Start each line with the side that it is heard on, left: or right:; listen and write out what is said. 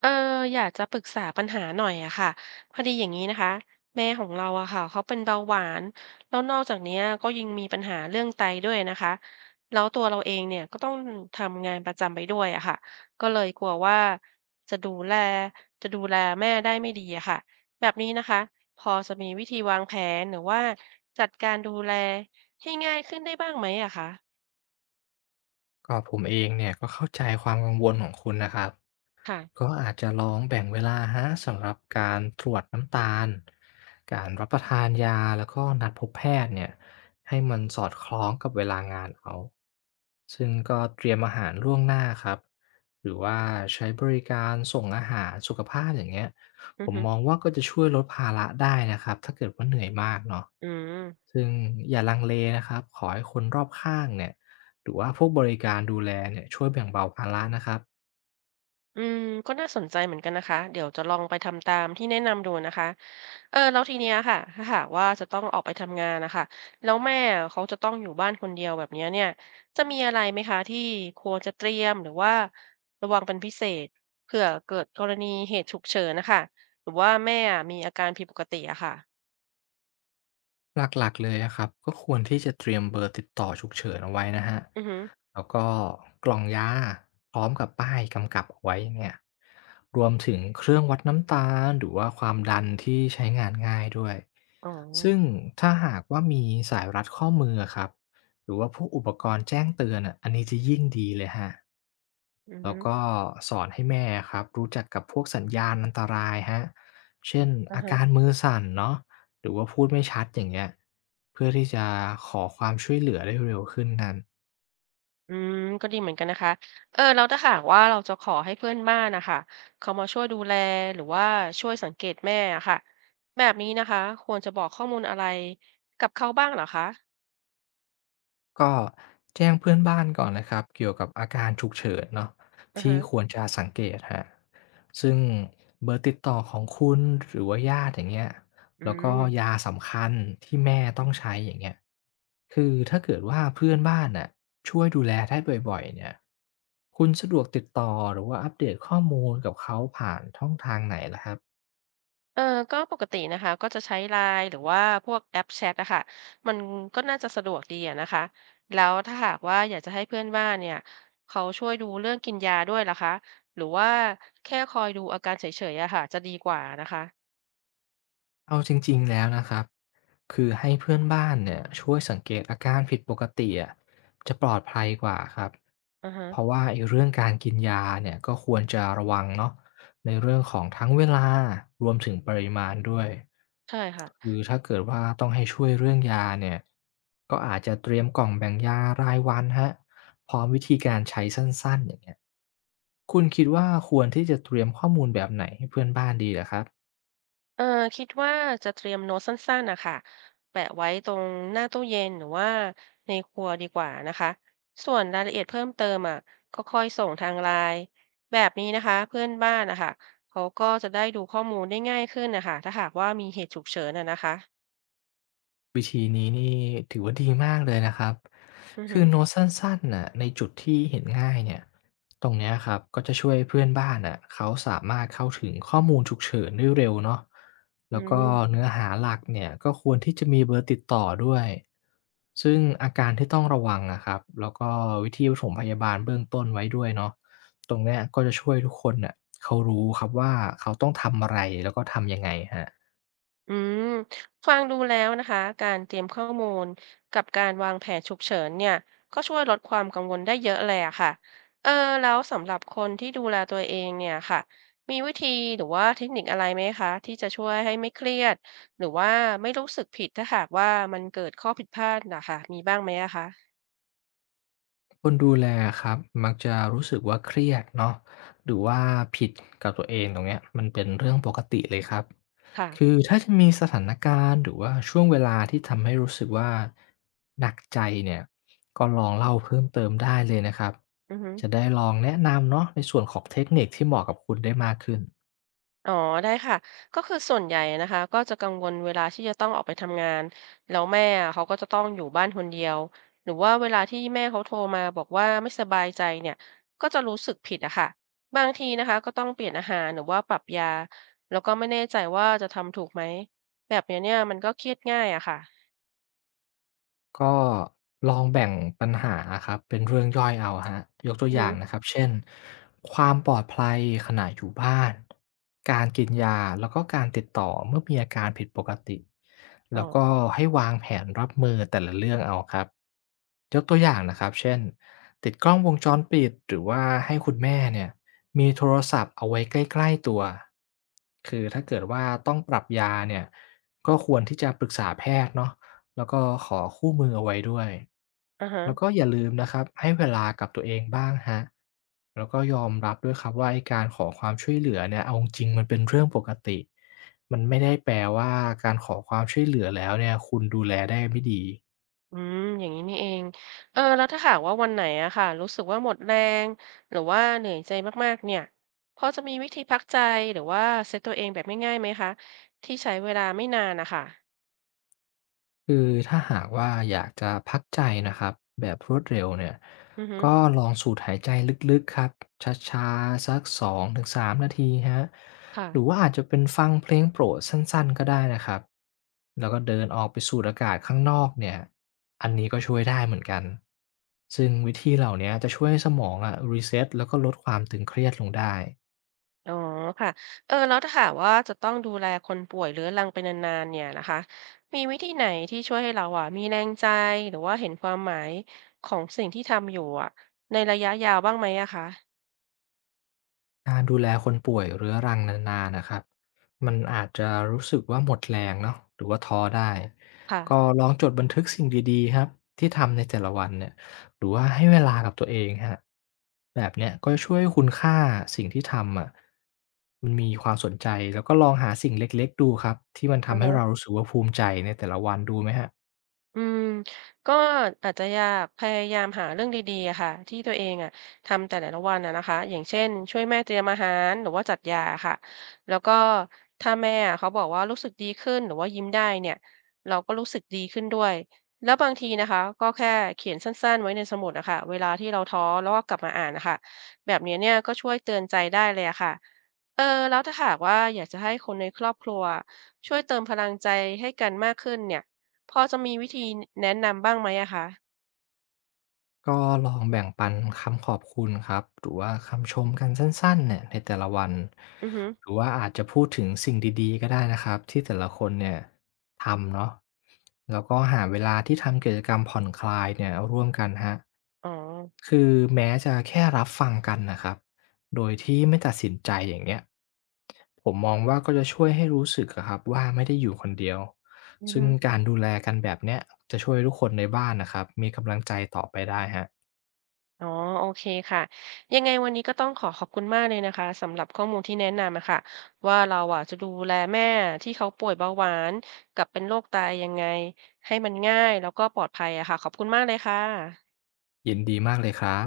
right: เอออยากจะปรึกษาปัญหาหน่อยอะค่ะพอดีอย่างนี้นะคะแม่ของเราอะค่ะเขาเป็นเบาหวานแล้วนอกจากเนี้ยก็ยังมีปัญหาเรื่องไตด้วยนะคะแล้วตัวเราเองเนี่ยก็ต้องทำงานประจำไปด้วยอะค่ะก็เลยกลัวว่าจะดูแลจะดูแลแม่ได้ไม่ดีอะค่ะแบบนี้นะคะพอจะมีวิธีวางแผนหรือว่าจัดการดูแลให้ง่ายขึ้นได้บ้างไหมอะคะ
left: ก็ผมเองเนี่ยก็เข้าใจความกังวลของคุณนะครับ
right: ค่ะ
left: ก็อาจจะลองแบ่งเวลาฮะสำหรับการตรวจน้ำตาลการรับประทานยาแล้วก็นัดพบแพทย์เนี่ยให้มันสอดคล้องกับเวลางานเอาซึ่งก็เตรียมอาหารล่วงหน้าครับหรือว่าใช้บริการส่งอาหารสุขภาพอย่างเงี้ย
right: อื
left: ผ
right: อ
left: ม
right: ฮึ
left: มองว่าก็จะช่วยลดภาระได้นะครับถ้าเกิดว่าเหนื่อยมากเนาะ
right: อืม
left: ซึ่งอย่าลังเลนะครับขอให้คนรอบข้างเนี่ยหรือว่าพวกบริการดูแลเนี่ยช่วยแบ่งเบาภาระนะครับ
right: อืมก็น่าสนใจเหมือนกันนะคะเดี๋ยวจะลองไปทำตามที่แนะนำดูนะคะเออแล้วทีเนี้ยค่ะถ้าหากว่าจะต้องออกไปทำงานนะคะแล้วแม่เขาจะต้องอยู่บ้านคนเดียวแบบเนี้ยเนี่ยจะมีอะไรไหมคะที่ควรจะเตรียมหรือว่าระวังเป็นพิเศษเผื่อเกิดกรณีเหตุฉุกเฉินนะคะหรือว่าแม่มีอาการผิดปกติอะค่ะ
left: หลักๆเลยอะครับก็ควรที่จะเตรียมเบอร์ติดต่อฉุกเฉินเอาไว้นะครับ
right: อือฮึ
left: แล้วก็กล่องยาพร้อมกับป้ายกำกับเอาไว้เนี่ยรวมถึงเครื่องวัดน้ำตาลหรือว่าความดันที่ใช้งานง่ายด้วย
right: อ๋อ
left: ซึ่งถ้าหากว่ามีสายรัดข้อมืออะครับหรือว่าพวกอุปกรณ์แจ้งเตือนอะอันนี้จะยิ่งดีเลยครับ
right: อือ
left: แล้
right: ฮึ
left: วก็สอนให้แม่ครับรู้จักกับพวกสัญญาณอันตรายฮะเช่น
right: อือ
left: อา
right: ฮะ
left: การมือสั่นเนาะหรือว่าพูดไม่ชัดอย่างเงี้ยเพื่อที่จะขอความช่วยเหลือได้เร็วขึ้นกัน
right: อืมก็ดีเหมือนกันนะคะเออแล้วถ้าหากว่าเราจะขอให้เพื่อนบ้านนะคะเขามาช่วยดูแลหรือว่าช่วยสังเกตแม่อะค่ะแบบนี้นะคะควรจะบอกข้อมูลอะไรกับเขาบ้างเหรอคะ
left: ก็แจ้งเพื่อนบ้านก่อนนะครับเกี่ยวกับอาการฉุกเฉินเนาะ
right: อะ
left: ที่
right: ฮะ
left: ควรจะสังเกตฮะซึ่งเบอร์ติดต่อของคุณหรือว่าญาติอย่างเงี้ย
right: อื
left: แล้วก็ยา
right: ม
left: สำคัญที่แม่ต้องใช้อย่างเงี้ยคือถ้าเกิดว่าเพื่อนบ้านน่ะช่วยดูแลได้บ่อยๆเนี่ยคุณสะดวกติดต่อหรือว่าอัปเดตข้อมูลกับเขาผ่านช่องทางไหนล่ะครับ
right: เออก็ปกตินะคะก็จะใช้ไลน์หรือว่าพวกแอปแชทอะค่ะมันก็น่าจะสะดวกดีอะนะคะแล้วถ้าหากว่าอยากจะให้เพื่อนบ้านเนี่ยเขาช่วยดูเรื่องกินยาด้วยล่ะคะหรือว่าแค่คอยดูอาการเฉยๆอะค่ะจะดีกว่านะคะ
left: เอาจริงๆแล้วนะครับ คือให้เพื่อนบ้านเนี่ยช่วยสังเกตอาการผิดปกติอะจะปลอดภัยกว่าครับ
right: ออฮะ
left: เพราะว่าไอ้เรื่องการกินยาเนี่ยก็ควรจะระวังเนาะในเรื่องของทั้งเวลารวมถึงปริมาณด้วย
right: ใช่ค่ะ
left: คือถ้าเกิดว่าต้องให้ช่วยเรื่องยาเนี่ยก็อาจจะเตรียมกล่องแบ่งยารายวันฮะพร้อมวิธีการใช้สั้นๆอย่างเงี้ยคุณคิดว่าควรที่จะเตรียมข้อมูลแบบไหนให้เพื่อนบ้านดีเหรอครับ
right: เออคิดว่าจะเตรียมโน้ตสั้นๆนะคะแปะไว้ตรงหน้าตู้เย็นหรือว่าในครัวดีกว่านะคะส่วนรายละเอียดเพิ่มเติมอ่ะก็ค่อยส่งทางไลน์แบบนี้นะคะเพื่อนบ้านนะคะเขาก็จะได้ดูข้อมูลได้ง่ายขึ้นนะคะถ้าหากว่ามีเหตุฉุกเฉินอ่ะนะคะ
left: วิธีนี้นี่ถือว่าดีมากเลยนะครับ
right: อือ
left: คื
right: ฮึ
left: อโน้ตสั้นๆน่ะในจุดที่เห็นง่ายเนี่ยตรงเนี้ยครับก็จะช่วยเพื่อนบ้านน่ะเขาสามารถเข้าถึงข้อมูลฉุกเฉินได้เร็วเนาะ
right: อื
left: แล้วก็
right: ม
left: เนื้อหาหลักเนี่ยก็ควรที่จะมีเบอร์ติดต่อด้วย ซึ่งอาการที่ต้องระวังนะครับแล้วก็วิธีปฐมพยาบาลเบื้องต้นไว้ด้วยเนาะตรงเนี้ยก็จะช่วยทุกคนน่ะเขารู้ครับว่าเขาต้องทำอะไรแล้วก็ทำยังไงฮะ
right: อืมฟังดูแล้วนะคะการเตรียมข้อมูลกับการวางแผนฉุกเฉินเนี่ยก็ช่วยลดความกังวลได้เยอะเลยอะค่ะเออแล้วสำหรับคนที่ดูแลตัวเองเนี่ยค่ะมีวิธีหรือว่าเทคนิคอะไรไหมคะที่จะช่วยให้ไม่เครียดหรือว่าไม่รู้สึกผิดถ้าหากว่ามันเกิดข้อผิดพลาดนะคะมีบ้างไหมอะคะ
left: คนดูแลครับมักจะรู้สึกว่าเครียดเนาะหรือว่าผิดกับตัวเองตรงเนี้ยมันเป็นเรื่องปกติเลยครับคื
right: ค่ะ
left: อถ้าจะมีสถานการณ์หรือว่าช่วงเวลาที่ทำให้รู้สึกว่าหนักใจเนี่ยก็ลองเล่าเพิ่มเติมได้เลยนะครับ
right: อือฮึ
left: จะได้ลองแนะนำเนาะในส่วนของเทคนิคที่เหมาะกับคุณได้มากขึ้น
right: อ๋อได้ค่ะก็คือส่วนใหญ่นะคะก็จะกังวลเวลาที่จะต้องออกไปทำงานแล้วแม่อะเขาก็จะต้องอยู่บ้านคนเดียวหรือว่าเวลาที่แม่เขาโทรมาบอกว่าไม่สบายใจเนี่ยก็จะรู้สึกผิดอะค่ะบางทีนะคะก็ต้องเปลี่ยนอาหารหรือว่าปรับยาแล้วก็ไม่แน่ใจว่าจะทำถูกไหมแบบเนี้ยเนี่ยมันก็เครียดง่ายอะค่ะ
left: ก็ลองแบ่งปัญหาครับเป็นเรื่องย่อยเอาฮะยกตัว
right: อือ
left: อ
right: ฮึ
left: ย่างนะครับเช่นความปลอดภัยขณะอยู่บ้านการกินยาแล้วก็การติดต่อเมื่อมีอาการผิดปกติ
right: อ๋อ
left: แล้วก็ให้วางแผนรับมือแต่ละเรื่องเอาครับยกตัวอย่างนะครับเช่นติดกล้องวงจรปิดหรือว่าให้คุณแม่เนี่ยมีโทรศัพท์เอาไว้ใกล้ๆตัวคือถ้าเกิดว่าต้องปรับยาเนี่ยก็ควรที่จะปรึกษาแพทย์เนาะ แล้วก็ขอคู่มือเอาไว้ด้วย
right: อะฮะ
left: แล้วก็อย่าลืมนะครับให้เวลากับตัวเองบ้างครับแล้วก็ยอมรับด้วยครับว่าไอ้การขอความช่วยเหลือเนี่ยเอาจริงๆมันเป็นเรื่องปกติมันไม่ได้แปลว่าการขอความช่วยเหลือแล้วเนี่ยคุณดูแลได้ไม่ดี
right: อืมอย่างนี้นี่เอง เออแล้วถ้าหากว่าวันไหนอะค่ะรู้สึกว่าหมดแรงหรือว่าเหนื่อยใจมากๆเนี่ยพอจะมีวิธีพักใจหรือว่าเซตตัวเองแบบง่ายๆไหมคะที่ใช้เวลาไม่นานนะคะ
left: คือถ้าหากว่าอยากจะพักใจนะครับแบบรวดเร็วเนี่ย
right: อือฮึ
left: ก็ลองสูดหายใจลึกๆครับช้าๆสัก2-3นาทีฮะ
right: ค่ะ
left: หรือว่าอาจจะเป็นฟังเพลงโปรดสั้นๆก็ได้นะครับแล้วก็เดินออกไปสูดอากาศข้างนอกเนี่ยอันนี้ก็ช่วยได้เหมือนกันซึ่งวิธีเหล่านี้จะช่วยให้สมองอะรีเซ็ตแล้วก็ลดความตึงเครียดลงได้
right: อ๋อค่ะเออแล้วถ้าหากว่าจะต้องดูแลคนป่วยเรื้อรังไปนานๆเนี่ยนะคะมีวิธีไหนที่ช่วยให้เราอะมีแรงใจ หรือว่าเห็นความหมายของสิ่งที่ทำอยู่อะในระยะยาวบ้างไหมอะคะ
left: การดูแลคนป่วยเรื้อรังนานๆนะครับมันอาจจะรู้สึกว่าหมดแรงเนาะหรือว่าท้อได้
right: ค่ะ
left: ก็ลองจดบันทึกสิ่งดีๆครับที่ทำในแต่ละวันเนี่ยหรือว่าให้เวลากับตัวเองคะแบบเนี้ยก็ช่วยให้คุณค่าสิ่งที่ทำอะมันมีความสนใจแล้วก็ลองหาสิ่งเล็กๆดูครับที่มัน
right: อือ
left: ทำให้
right: ฮะ
left: เรารู้สึกว่าภูมิใจในแต่ละวันดูไหมฮะ
right: อืมก็อาจจะอยากพยายามหาเรื่องดีๆอะค่ะที่ตัวเองอะทำแต่ละวันอะนะคะอย่างเช่นช่วยแม่เตรียมอาหารหรือว่าจัดยาค่ะแล้วก็ถ้าแม่อะเขาบอกว่ารู้สึกดีขึ้นหรือว่ายิ้มได้เนี่ยเราก็รู้สึกดีขึ้นด้วยแล้วบางทีนะคะก็แค่เขียนสั้นๆไว้ในสมุดอะค่ะเวลาที่เราท้อแล้วก็กลับมาอ่านนะคะแบบนี้เนี่ยก็ช่วยเตือนใจได้เลยอะค่ะเออแล้วถ้าหากว่าอยากจะให้คนในครอบครัวช่วยเติมพลังใจให้กันมากขึ้นเนี่ย พอจะมีวิธีแนะนำบ้างไหมอะคะ
left: ก็ลองแบ่งปันคำขอบคุณครับหรือว่าคำชมกันสั้นๆเนี่ยในแต่ละวัน
right: อือฮึ
left: หรือว่าอาจจะพูดถึงสิ่งดีๆก็ได้นะครับที่แต่ละคนเนี่ยทำเนาะแล้วก็หาเวลาที่ทำกิจกรรมผ่อนคลายเนี่ยร่วมกันคะ
right: อ๋อ
left: คือแม้จะแค่รับฟังกันนะครับโดยที่ไม่ตัดสินใจอย่างเงี้ยผมมองว่าก็จะช่วยให้รู้สึกอะครับว่าไม่ได้อยู่คนเดียว
right: อือ
left: ซึ่ง
right: ฮึ
left: การดูแลกันแบบเนี้ยจะช่วยทุกคนในบ้านนะครับมีกำลังใจต่อไปได้ฮะ
right: อ๋อ โอเคค่ะ ยังไงวันนี้ก็ต้องขอขอบคุณมากเลยนะคะสำหรับข้อมูลที่แนะนำอะค่ะว่าเราอะจะดูแลแม่ที่เขาป่วยเบาหวานกับเป็นโรคไตยังไงให้มันง่ายแล้วก็ปลอดภัยอะค่ะขอบคุณมากเลยค่ะ
left: ยินดีมากเลยครับ